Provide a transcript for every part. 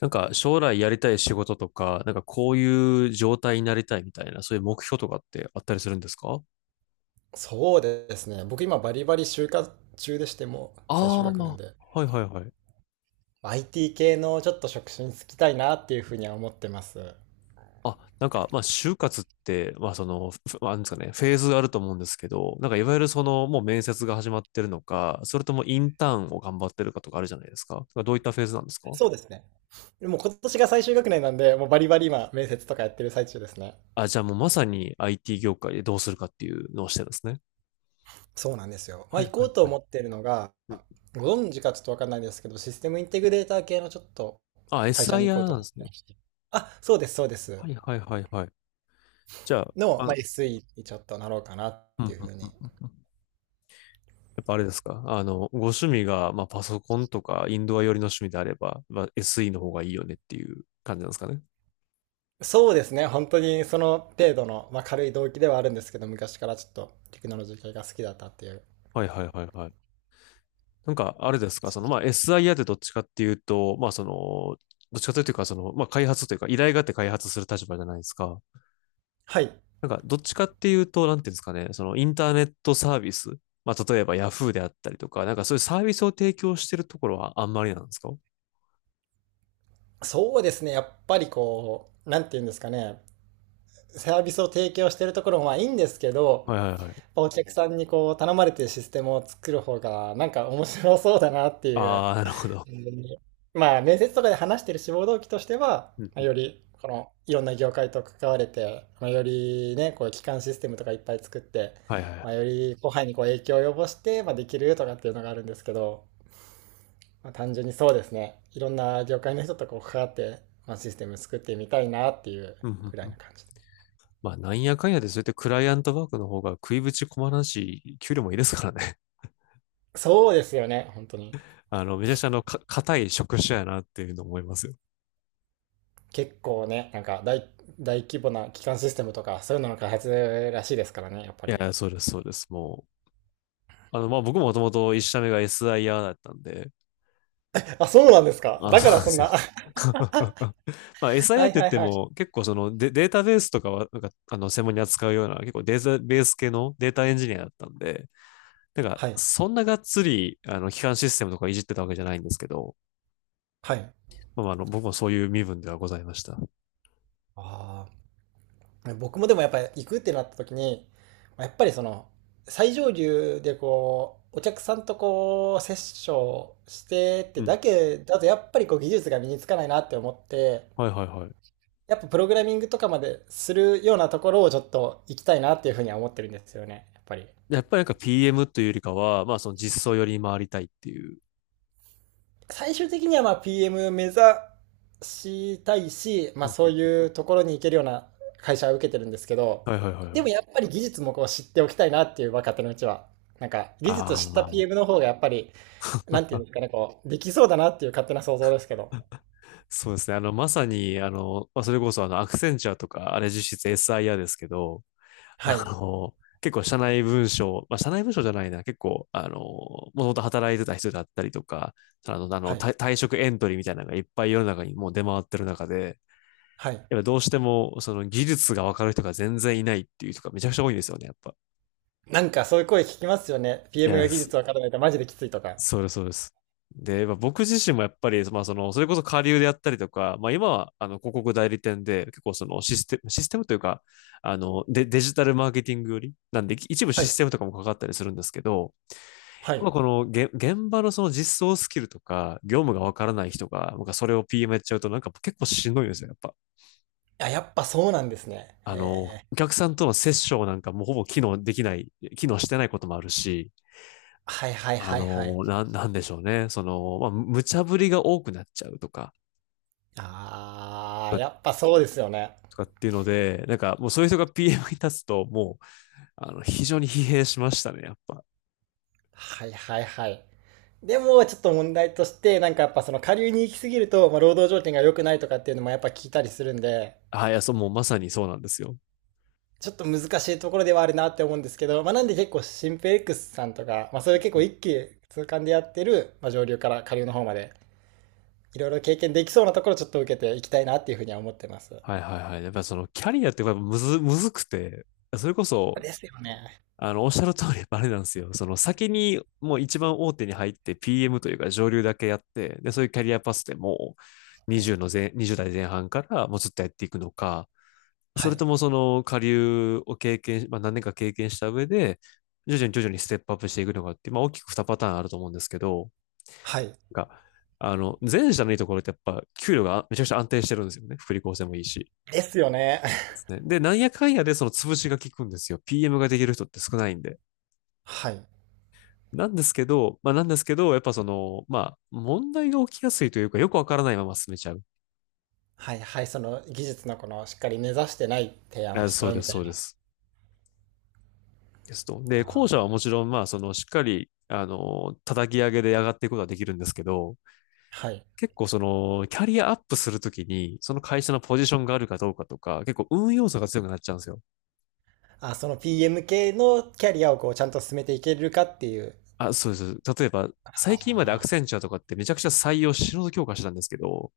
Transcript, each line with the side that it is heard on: left: なんか将来やりたい仕事とか、なんかこういう状態になりたいみたいな、そういう目標とかってあったりするんですか？
right: そうですね。僕今バリバリ就活中でしてもう最終
left: ああ
right: 学年
left: ー、
right: で。
left: はいはいはい。
right: IT 系のちょっと職種に就きたいなっていうふうには思ってます。
left: あ、なんか、まあ、就活って、まあ、その、まあなんですかね、フェーズがあると思うんですけど、なんか、いわゆるもう面接が始まってるのか、それともインターンを頑張ってるかとかあるじゃないですか。なんかどういったフェーズなんですか？
right: そうですね。でも今年が最終学年なんで、もうバリバリ今面接とかやってる最中ですね。
left: あ、じゃあもうまさに IT 業界でどうするかっていうのをしてるんですね。
right: そうなんですよ。ま
left: は
right: あ
left: い
right: 行こ
left: はい
right: うと
left: はい。
right: 思ってるのが、
left: うん。
right: ご存知かちょっとわかんないですけど、システムインテグレーター系のちょっと
left: あ、
right: 会社に行こう
left: SIR
right: と
left: なんで
right: 思っ
left: す
right: て
left: ね。
right: まして。あ、そうです、そうです。
left: はいはいはいはい。じゃあ、
right: の、まあ、SE にちょっとなろうかなっ
left: うんう
right: ていうふ
left: ん
right: う
left: う
right: に。
left: んうん。やっぱあれですかご趣味が、まあ、パソコンとかインドア寄りの趣味であれば、まあ、SE の方がいいよねっていう感じなんですかね。
right: そうですね。本当にその程度の、まあ、軽い動機ではあるんですけど、昔からちょっとテクノロジー系が好きだったっていう。
left: はいはいはいはい。なんか、あれですかまあ、SIA ってどっちかっていうと、まあ、その、どっちかというか、まあ、開発というか、依頼があって開発する立場じゃないですか。
right: はい。
left: なんか、どっちかっていうと、なんていうんですかね、インターネットサービス、まあ、例えば Yahoo であったりとか、なんかそういうサービスを提供してるところはあんまりなんですかは？
right: そうですね。やっぱりこう、なんて言うんですかね。サービスを提供してるところもまあいいんですけ
left: い
right: ど、
left: はいはい。
right: お客さんにこう頼まれてシステムを作る方がなんか面白そうだなっていう。
left: ああ、なるほど。
right: うん。まあ面接とかで話してる志望動機としては、
left: うん
right: まあ
left: うん
right: よりこのいろんな業界と関われて、まあ、よりね、こう基幹システムとかいっぱい作って、
left: はいは
right: まあ、
left: い。
right: より後輩にこう影響を及ぼして、まあ、できるとかっていうのがあるんですけど、まあ、単純にそうですね、いろんな業界の人とこう関わって、まあ、システム作ってみたいなっていう
left: うんうん
right: くら
left: う
right: い
left: ん。
right: な感じで。
left: まあ、なんやかんやで、そうやってクライアントワークの方が食いぶち困らんし、給料もいいですからね。
right: そうですよね、本当に。
left: めちゃくちゃ硬い職種やなっていうの思いますよ。
right: 結構ね、なんか大、大規模な基幹システムとか、そういうのの開発らしいですからね、やっぱ
left: い
right: り。
left: や、そうです、そうです。もう、まあ、僕ももともと一社目が SIR だったんで、
right: あ、そうなんですか。
left: あ、
right: だ
left: そ
right: か
left: うな
right: ら
left: んで
right: そん
left: すよ。
right: な。
left: まあ、
right: は
left: SIR っ
right: い
left: て言っ
right: はい
left: て
right: は
left: も、
right: い。
left: 結構そのデータベースとかは、なんか、専門に扱うような、結構データベース系のデータエンジニアだったんで、なんか、
right: はい。
left: そんながっつり、基幹システムとかいじってたわけじゃないんですけど、
right: はい。
left: まあ、僕もそういう身分ではございました。
right: ああ。僕もでもやっぱり行くってなった時に、やっぱりその、最上流でこう、お客さんとこう、セッションしてっ
left: う
right: て
left: ん。
right: だけだと、やっぱりこう、技術が身につかないなって思って、
left: はいはいはい。
right: やっぱプログラミングとかまでするようなところをちょっと行きたいなっていうふうには思ってるんですよね、やっぱり。
left: でやっぱりなんか PM というよりかは、まあその実装よりに回りたいっていう。
right: 最終的にはまあ PM 目指したいし、ま
left: う
right: あ
left: んう
right: そう
left: ん
right: いうところに行けるような会社は受けてるんですけど、
left: はいはいはい
right: で
left: は
right: も
left: い。
right: やっぱり技術もこう知っておきたいなっていう若手のうちは。なんか技術を
left: あ
right: 知った
left: あ、
right: PM の方がやっぱり、なんていうんですかね、こう、できそうだなっていう勝手な想像ですけど。
left: そうですね。まさに、まあ、それこそアクセンチャーとか、あれ実質 SIR ですけど、
right: は
left: あ
right: い。
left: の、結構社内文章、まあ、社内文章じゃないな、結構、もともと働いてた人だったりとか、
right: はい。
left: 退職エントリーみたいなのがいっぱい世の中にもう出回ってる中で、
right: はい。
left: やっぱどうしても、その技術がわかる人が全然いないっていう人がめちゃくちゃ多いんですよね、やっぱ。
right: なんかそういう声聞きますよね。
left: い
right: PM が
left: や、
right: 技
left: そ
right: 術わからないとマジできついとか。
left: そうです、そうです。で、まあ、僕自身もやっぱり、まあ、それこそ下流であったりとか、まあ、今は、広告代理店で、結構そのシステム、システムというか、デジタルマーケティングより、なんで、一部
right: は
left: シス
right: い。
left: テムとかもかかったりするんですけど、
right: はい。
left: まあこの現場のその実装スキルとか、業務がわからない人が、なんかそれを PM やっちゃうと、なんか結構しんどいんですよ、やっぱ。
right: あ、やっぱそうなんですね。えー、
left: お客さんとのセッションなんかもうほぼ機能できない、機能してないこともあるし、
right: はいはいはいはい。
left: なんでしょうね。まあ、無茶ぶりが多くなっちゃうとか、
right: あ
left: と
right: ー、
left: か
right: やっぱそうですよね。
left: とかっていうので、なんかもうそういう人が PM に立つと、もう、非常に疲弊しましたね、やっぱ。
right: はいはいはい。でも、ちょっと問題として、なんかやっぱその下流に行き過ぎると、まあ、労働条件が良くないとかっていうのもやっぱ聞いたりするんで、
left: あ、いや、そう、もうまさにそうなんですよ。
right: ちょっと難しいところではあるなって思うんですけど、まあ、なんで結構シンペックスさんとか、まあ、そう
left: う
right: いう結構
left: ん。
right: 一気通貫でやってる、まあ、上流から下流の方まで、いろいろ経験できそうなところをちょっと受けていきたいなっていうふうには思ってます。
left: はいはいはい。やっぱそのキャリアってやっぱむずくて、それこそ、
right: ですよね。
left: おっしゃる通り、あれなんですよ。その先にもう一番大手に入って PM というか上流だけやって、で、そういうキャリアパスでもう
right: はい。
left: 20の前、20代前半からもうずっとやっていくのか、そ
right: は
left: れと
right: い。
left: もその下流を経験、まあ何年か経験した上で、徐々に徐々にステップアップしていくのかって、まあ大きく2パターンあると思うんですけど、
right: はい。
left: が、前者のいいところってやっぱ給料がめちゃくちゃ安定してるんですよね。福利厚生もいいし。
right: ですよね。
left: で、なんやかんやでその潰しが効くんですよ。PM ができる人って少ないんで。
right: はい。
left: なんですけど、やっぱまあ問題が起きやすいというか、よくわからないまま進めちゃう。
right: はいはい。その技術のこのしっかり根ざしてない提案を
left: あ、
right: しち
left: そ
right: ゃ
left: う
right: う
left: で
right: み
left: す、
right: た
left: そ
right: い
left: うで
right: な。
left: す。ですと。
right: あ
left: で、後者
right: ー、
left: はもちろん、まあしっかり、叩き上げで上がっていくことはできるんですけど、
right: はい。
left: 結構その、キャリアアップするときに、その会社のポジションがあるかどうかとか、結構運要素が強くなっちゃうんですよ。
right: あ、その PM 系のキャリアをこうちゃんと進めていけるかっていう。
left: あ、そうです。例えば、最近までアクセ
right: あ、
left: ンチュアとかってめちゃくちゃ採用、死ぬほど強化してたんですけど、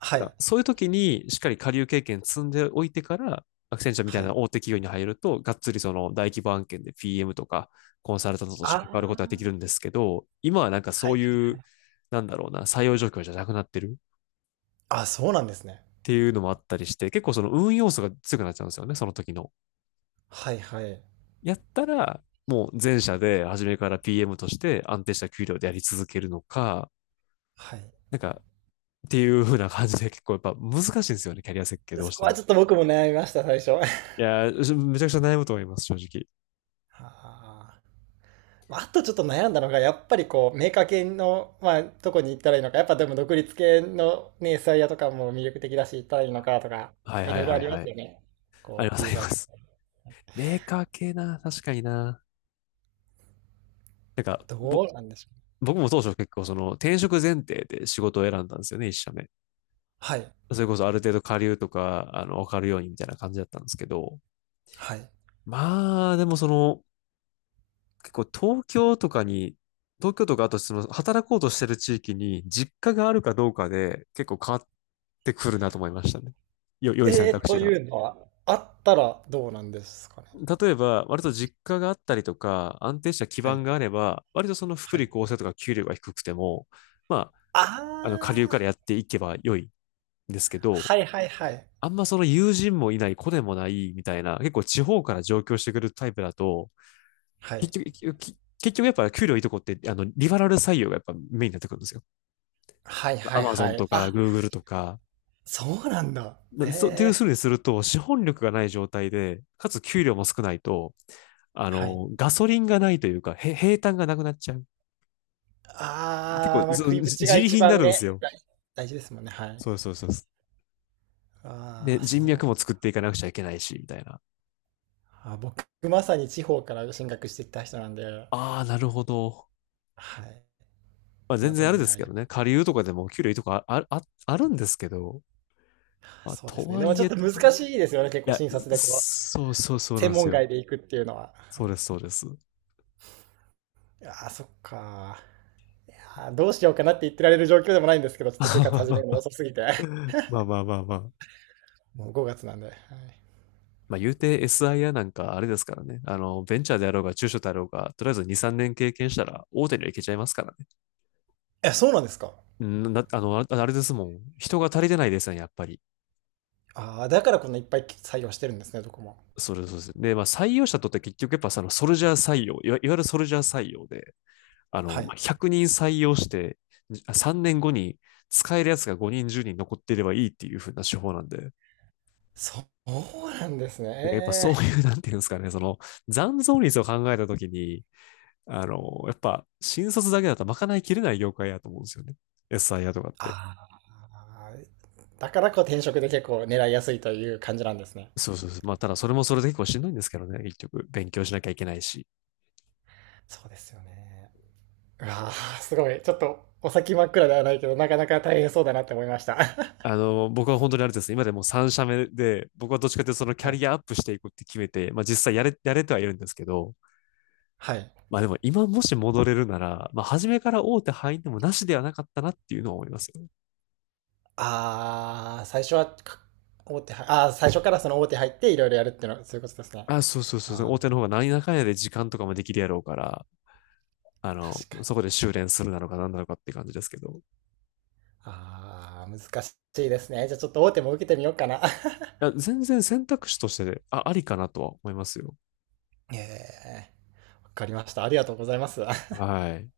right: は
left: だから
right: い。
left: そういう時にしっかり下流経験積んでおいてから、アクセンチャーみた
right: は
left: い
right: い。
left: な大手企業に入ると、がっつりその大規模案件で PM とかコンサルタントとし
right: あ。
left: て関わることができ
right: あ、
left: るんですけど、今はなんか
right: は
left: そ
right: い
left: う
right: は
left: い
right: いは
left: う、
right: い。
left: なんだろうな、採用状況じゃなくなってるっ
right: あ、そうなんですね。
left: ていうのもあったりして、結構その運要素が強くなっちゃうんですよね、その時の。
right: はいはい。
left: やったら、もう前者で初めから PM として安定した給料でやり続けるのか、
right: はい。
left: なんかっていう風な感じで結構やっぱ難しいんですよね、キャリア設計どう
right: そ
left: し
right: こ
left: て
right: は
left: も。
right: ちょっと僕も悩みました、最初。
left: い やー、めちゃくちゃ悩むと思います、正直。
right: あー、まあ、あとちょっと悩んだのが、やっぱりこう、メーカー系の、まあ、どこに行ったらいいのか、やっぱでも独立系のね、エスアイアとかも魅力的だし、行ったらいいのかとか、
left: はい
right: い
left: は
right: ろ
left: い
right: いろ
left: は
right: あ
left: い
right: りま
left: は
right: す
left: い。
right: よね。
left: あり
right: こ
left: ま
right: う、
left: すあ
right: ユー
left: り
right: ザ
left: ま
right: ー系。
left: す。メーカー系な、確かにな。なんか、
right: どうなんでしょう。
left: 僕も当初結構転職前提で仕事を選んだんですよね、一社目。
right: はい。
left: それこそある程度下流とか、わかるようにみたいな感じだったんですけど。
right: はい。
left: まあ、でも結構東京とかに、東京とかあとその働こうとしてる地域に実家があるかどうかで結構変わってくるなと思いましたね。良い選
right: えー、
left: 択肢
right: と
left: が。
right: いうのは、あったらどうなんですかね。
left: 例えば、割と実家があったりとか、安定した基
right: は
left: 盤
right: い。
left: があれば、割と福
right: は
left: 利
right: い。
left: 厚生とか給料が低くても、まあ、下流
right: あ
left: か
right: あ、
left: らやっていけば良いんですけど、
right: はいはいはい。
left: あんまその友人もいない、子でもないみたいな、結構地方から上京してくるタイプだと、
right: はい。
left: 結局やっぱ給料いいとこって、リファラル採用がやっぱメインになってくるんですよ。
right: はいは
left: ア
right: い
left: マゾ
right: は
left: ン
right: い。
left: とか、
right: あ、
left: グーグルとか、
right: そうなんだ。
left: なそう、ってい
right: え
left: うふう
right: え、
left: にすると、資本力がない状態で、かつ給料も少ないと、
right: はい。
left: ガソリンがないというか、平坦がなくなっちゃう。結
right: あ
left: 構、
right: あ、まあ、
left: そ
right: 食い
left: う、
right: ぶちが
left: 自利
right: 一
left: 品にな
right: 番
left: るんです
right: ね、
left: よ。
right: 大、大事ですもんね。はい。
left: そうそうそうそう。
right: あ
left: で、
right: あ、
left: 人
right: そ
left: 脈も
right: う。
left: 作っていかなくちゃいけないし、みたいな。
right: あ、僕、まさに地方から進学してきた人なんで、
left: ああ、なるほど。
right: はい。
left: まあ、全
right: 今、都
left: 然あれ
right: 内
left: で
right: に
left: す
right: あ
left: け
right: り、
left: どね。下流とかでも給料いいとかあるんですけど、まあ、
right: そうで
left: と
right: すね。で
left: は
right: も
left: い
right: ちょっ
left: え、
right: と
left: と
right: 難
left: はいえ。い
right: しいですよね。結構、
left: や、
right: 診察でこう、
left: そうそうそうなん
right: 専
left: です
right: 門
left: よ。
right: 外で行くっていうのは。
left: そ
right: は
left: うで
right: い。
left: す、そうです。
right: ああ、そっか。やー、どうしようかなって言ってられる状況でもないんですけど、ちょっと就活始めるの 遅すぎて。
left: まあまあまあまあ。
right: もう5月なんで。はい、
left: まあ言うて SIR なんかあれですからね。ベンチャーであろうが中小であろうが、とりあえず2、3年経験したら大手にはいけちゃいますから
right: え、そうなんですか。
left: ね。んな、あの、あれですもん。人が足りてないですね、やっぱり。
right: ああ、だからこんないっぱい採用してるんですね、どこも。
left: それそうです。で、まあ採用者とって結局やっぱそのソルジャー採用、いわゆるソルジャー採用で、
right: は
left: ま
right: い。
left: あ100人採用して、3年後に使えるやつが5人、10人残っていればいいっていう風な手法なんで。
right: そうなんです
left: やっぱ
right: ね。
left: そう
right: えー、
left: いう、なんていうんですかね、その残存率を考えたときに、やっぱ、新卒だけだとまかないきれない業界やと思うんですよね。SIR とかって。
right: ああ、だからこう転職で結構狙いやすいという感じなんですね。
left: そうそうそう。まあ、ただそれもそれで結構しんどいんですけどね、結局。勉強しなきゃいけないし。
right: そうですよね。うわあ、すごい。ちょっとお先真っ暗ではないけど、なかなか大変そうだなって思いました。は
left: 僕は本当にあれですね、今でも3社目で、僕はどっちかというとそのキャ
right: い。
left: リアアップしていくって決めて、まあ実際やれてはいるんですけど、
right: はい。
left: まあでも今もし戻れるなら、まあ初めから大手入ってもなしではなかったなっていうのは思いますよね。
right: ああ、最初はか、大手は、ああ、最初からその大手入っていろいろやるっていうのは、そういうことですね。
left: あ、そうそうそう。
right: ああ、
left: 大手の方が何やかんやで時間とかもできるやろうから、
right: 確かに。
left: そこで修練するなのか何なのかって感じですけど。
right: ああ、難しいですね。じゃあちょっと大手も受けてみようかな。
left: いや、全然選択肢として、ありかなとは思いますよ。
right: ええ、わかりました。ありがとうございます。
left: はい。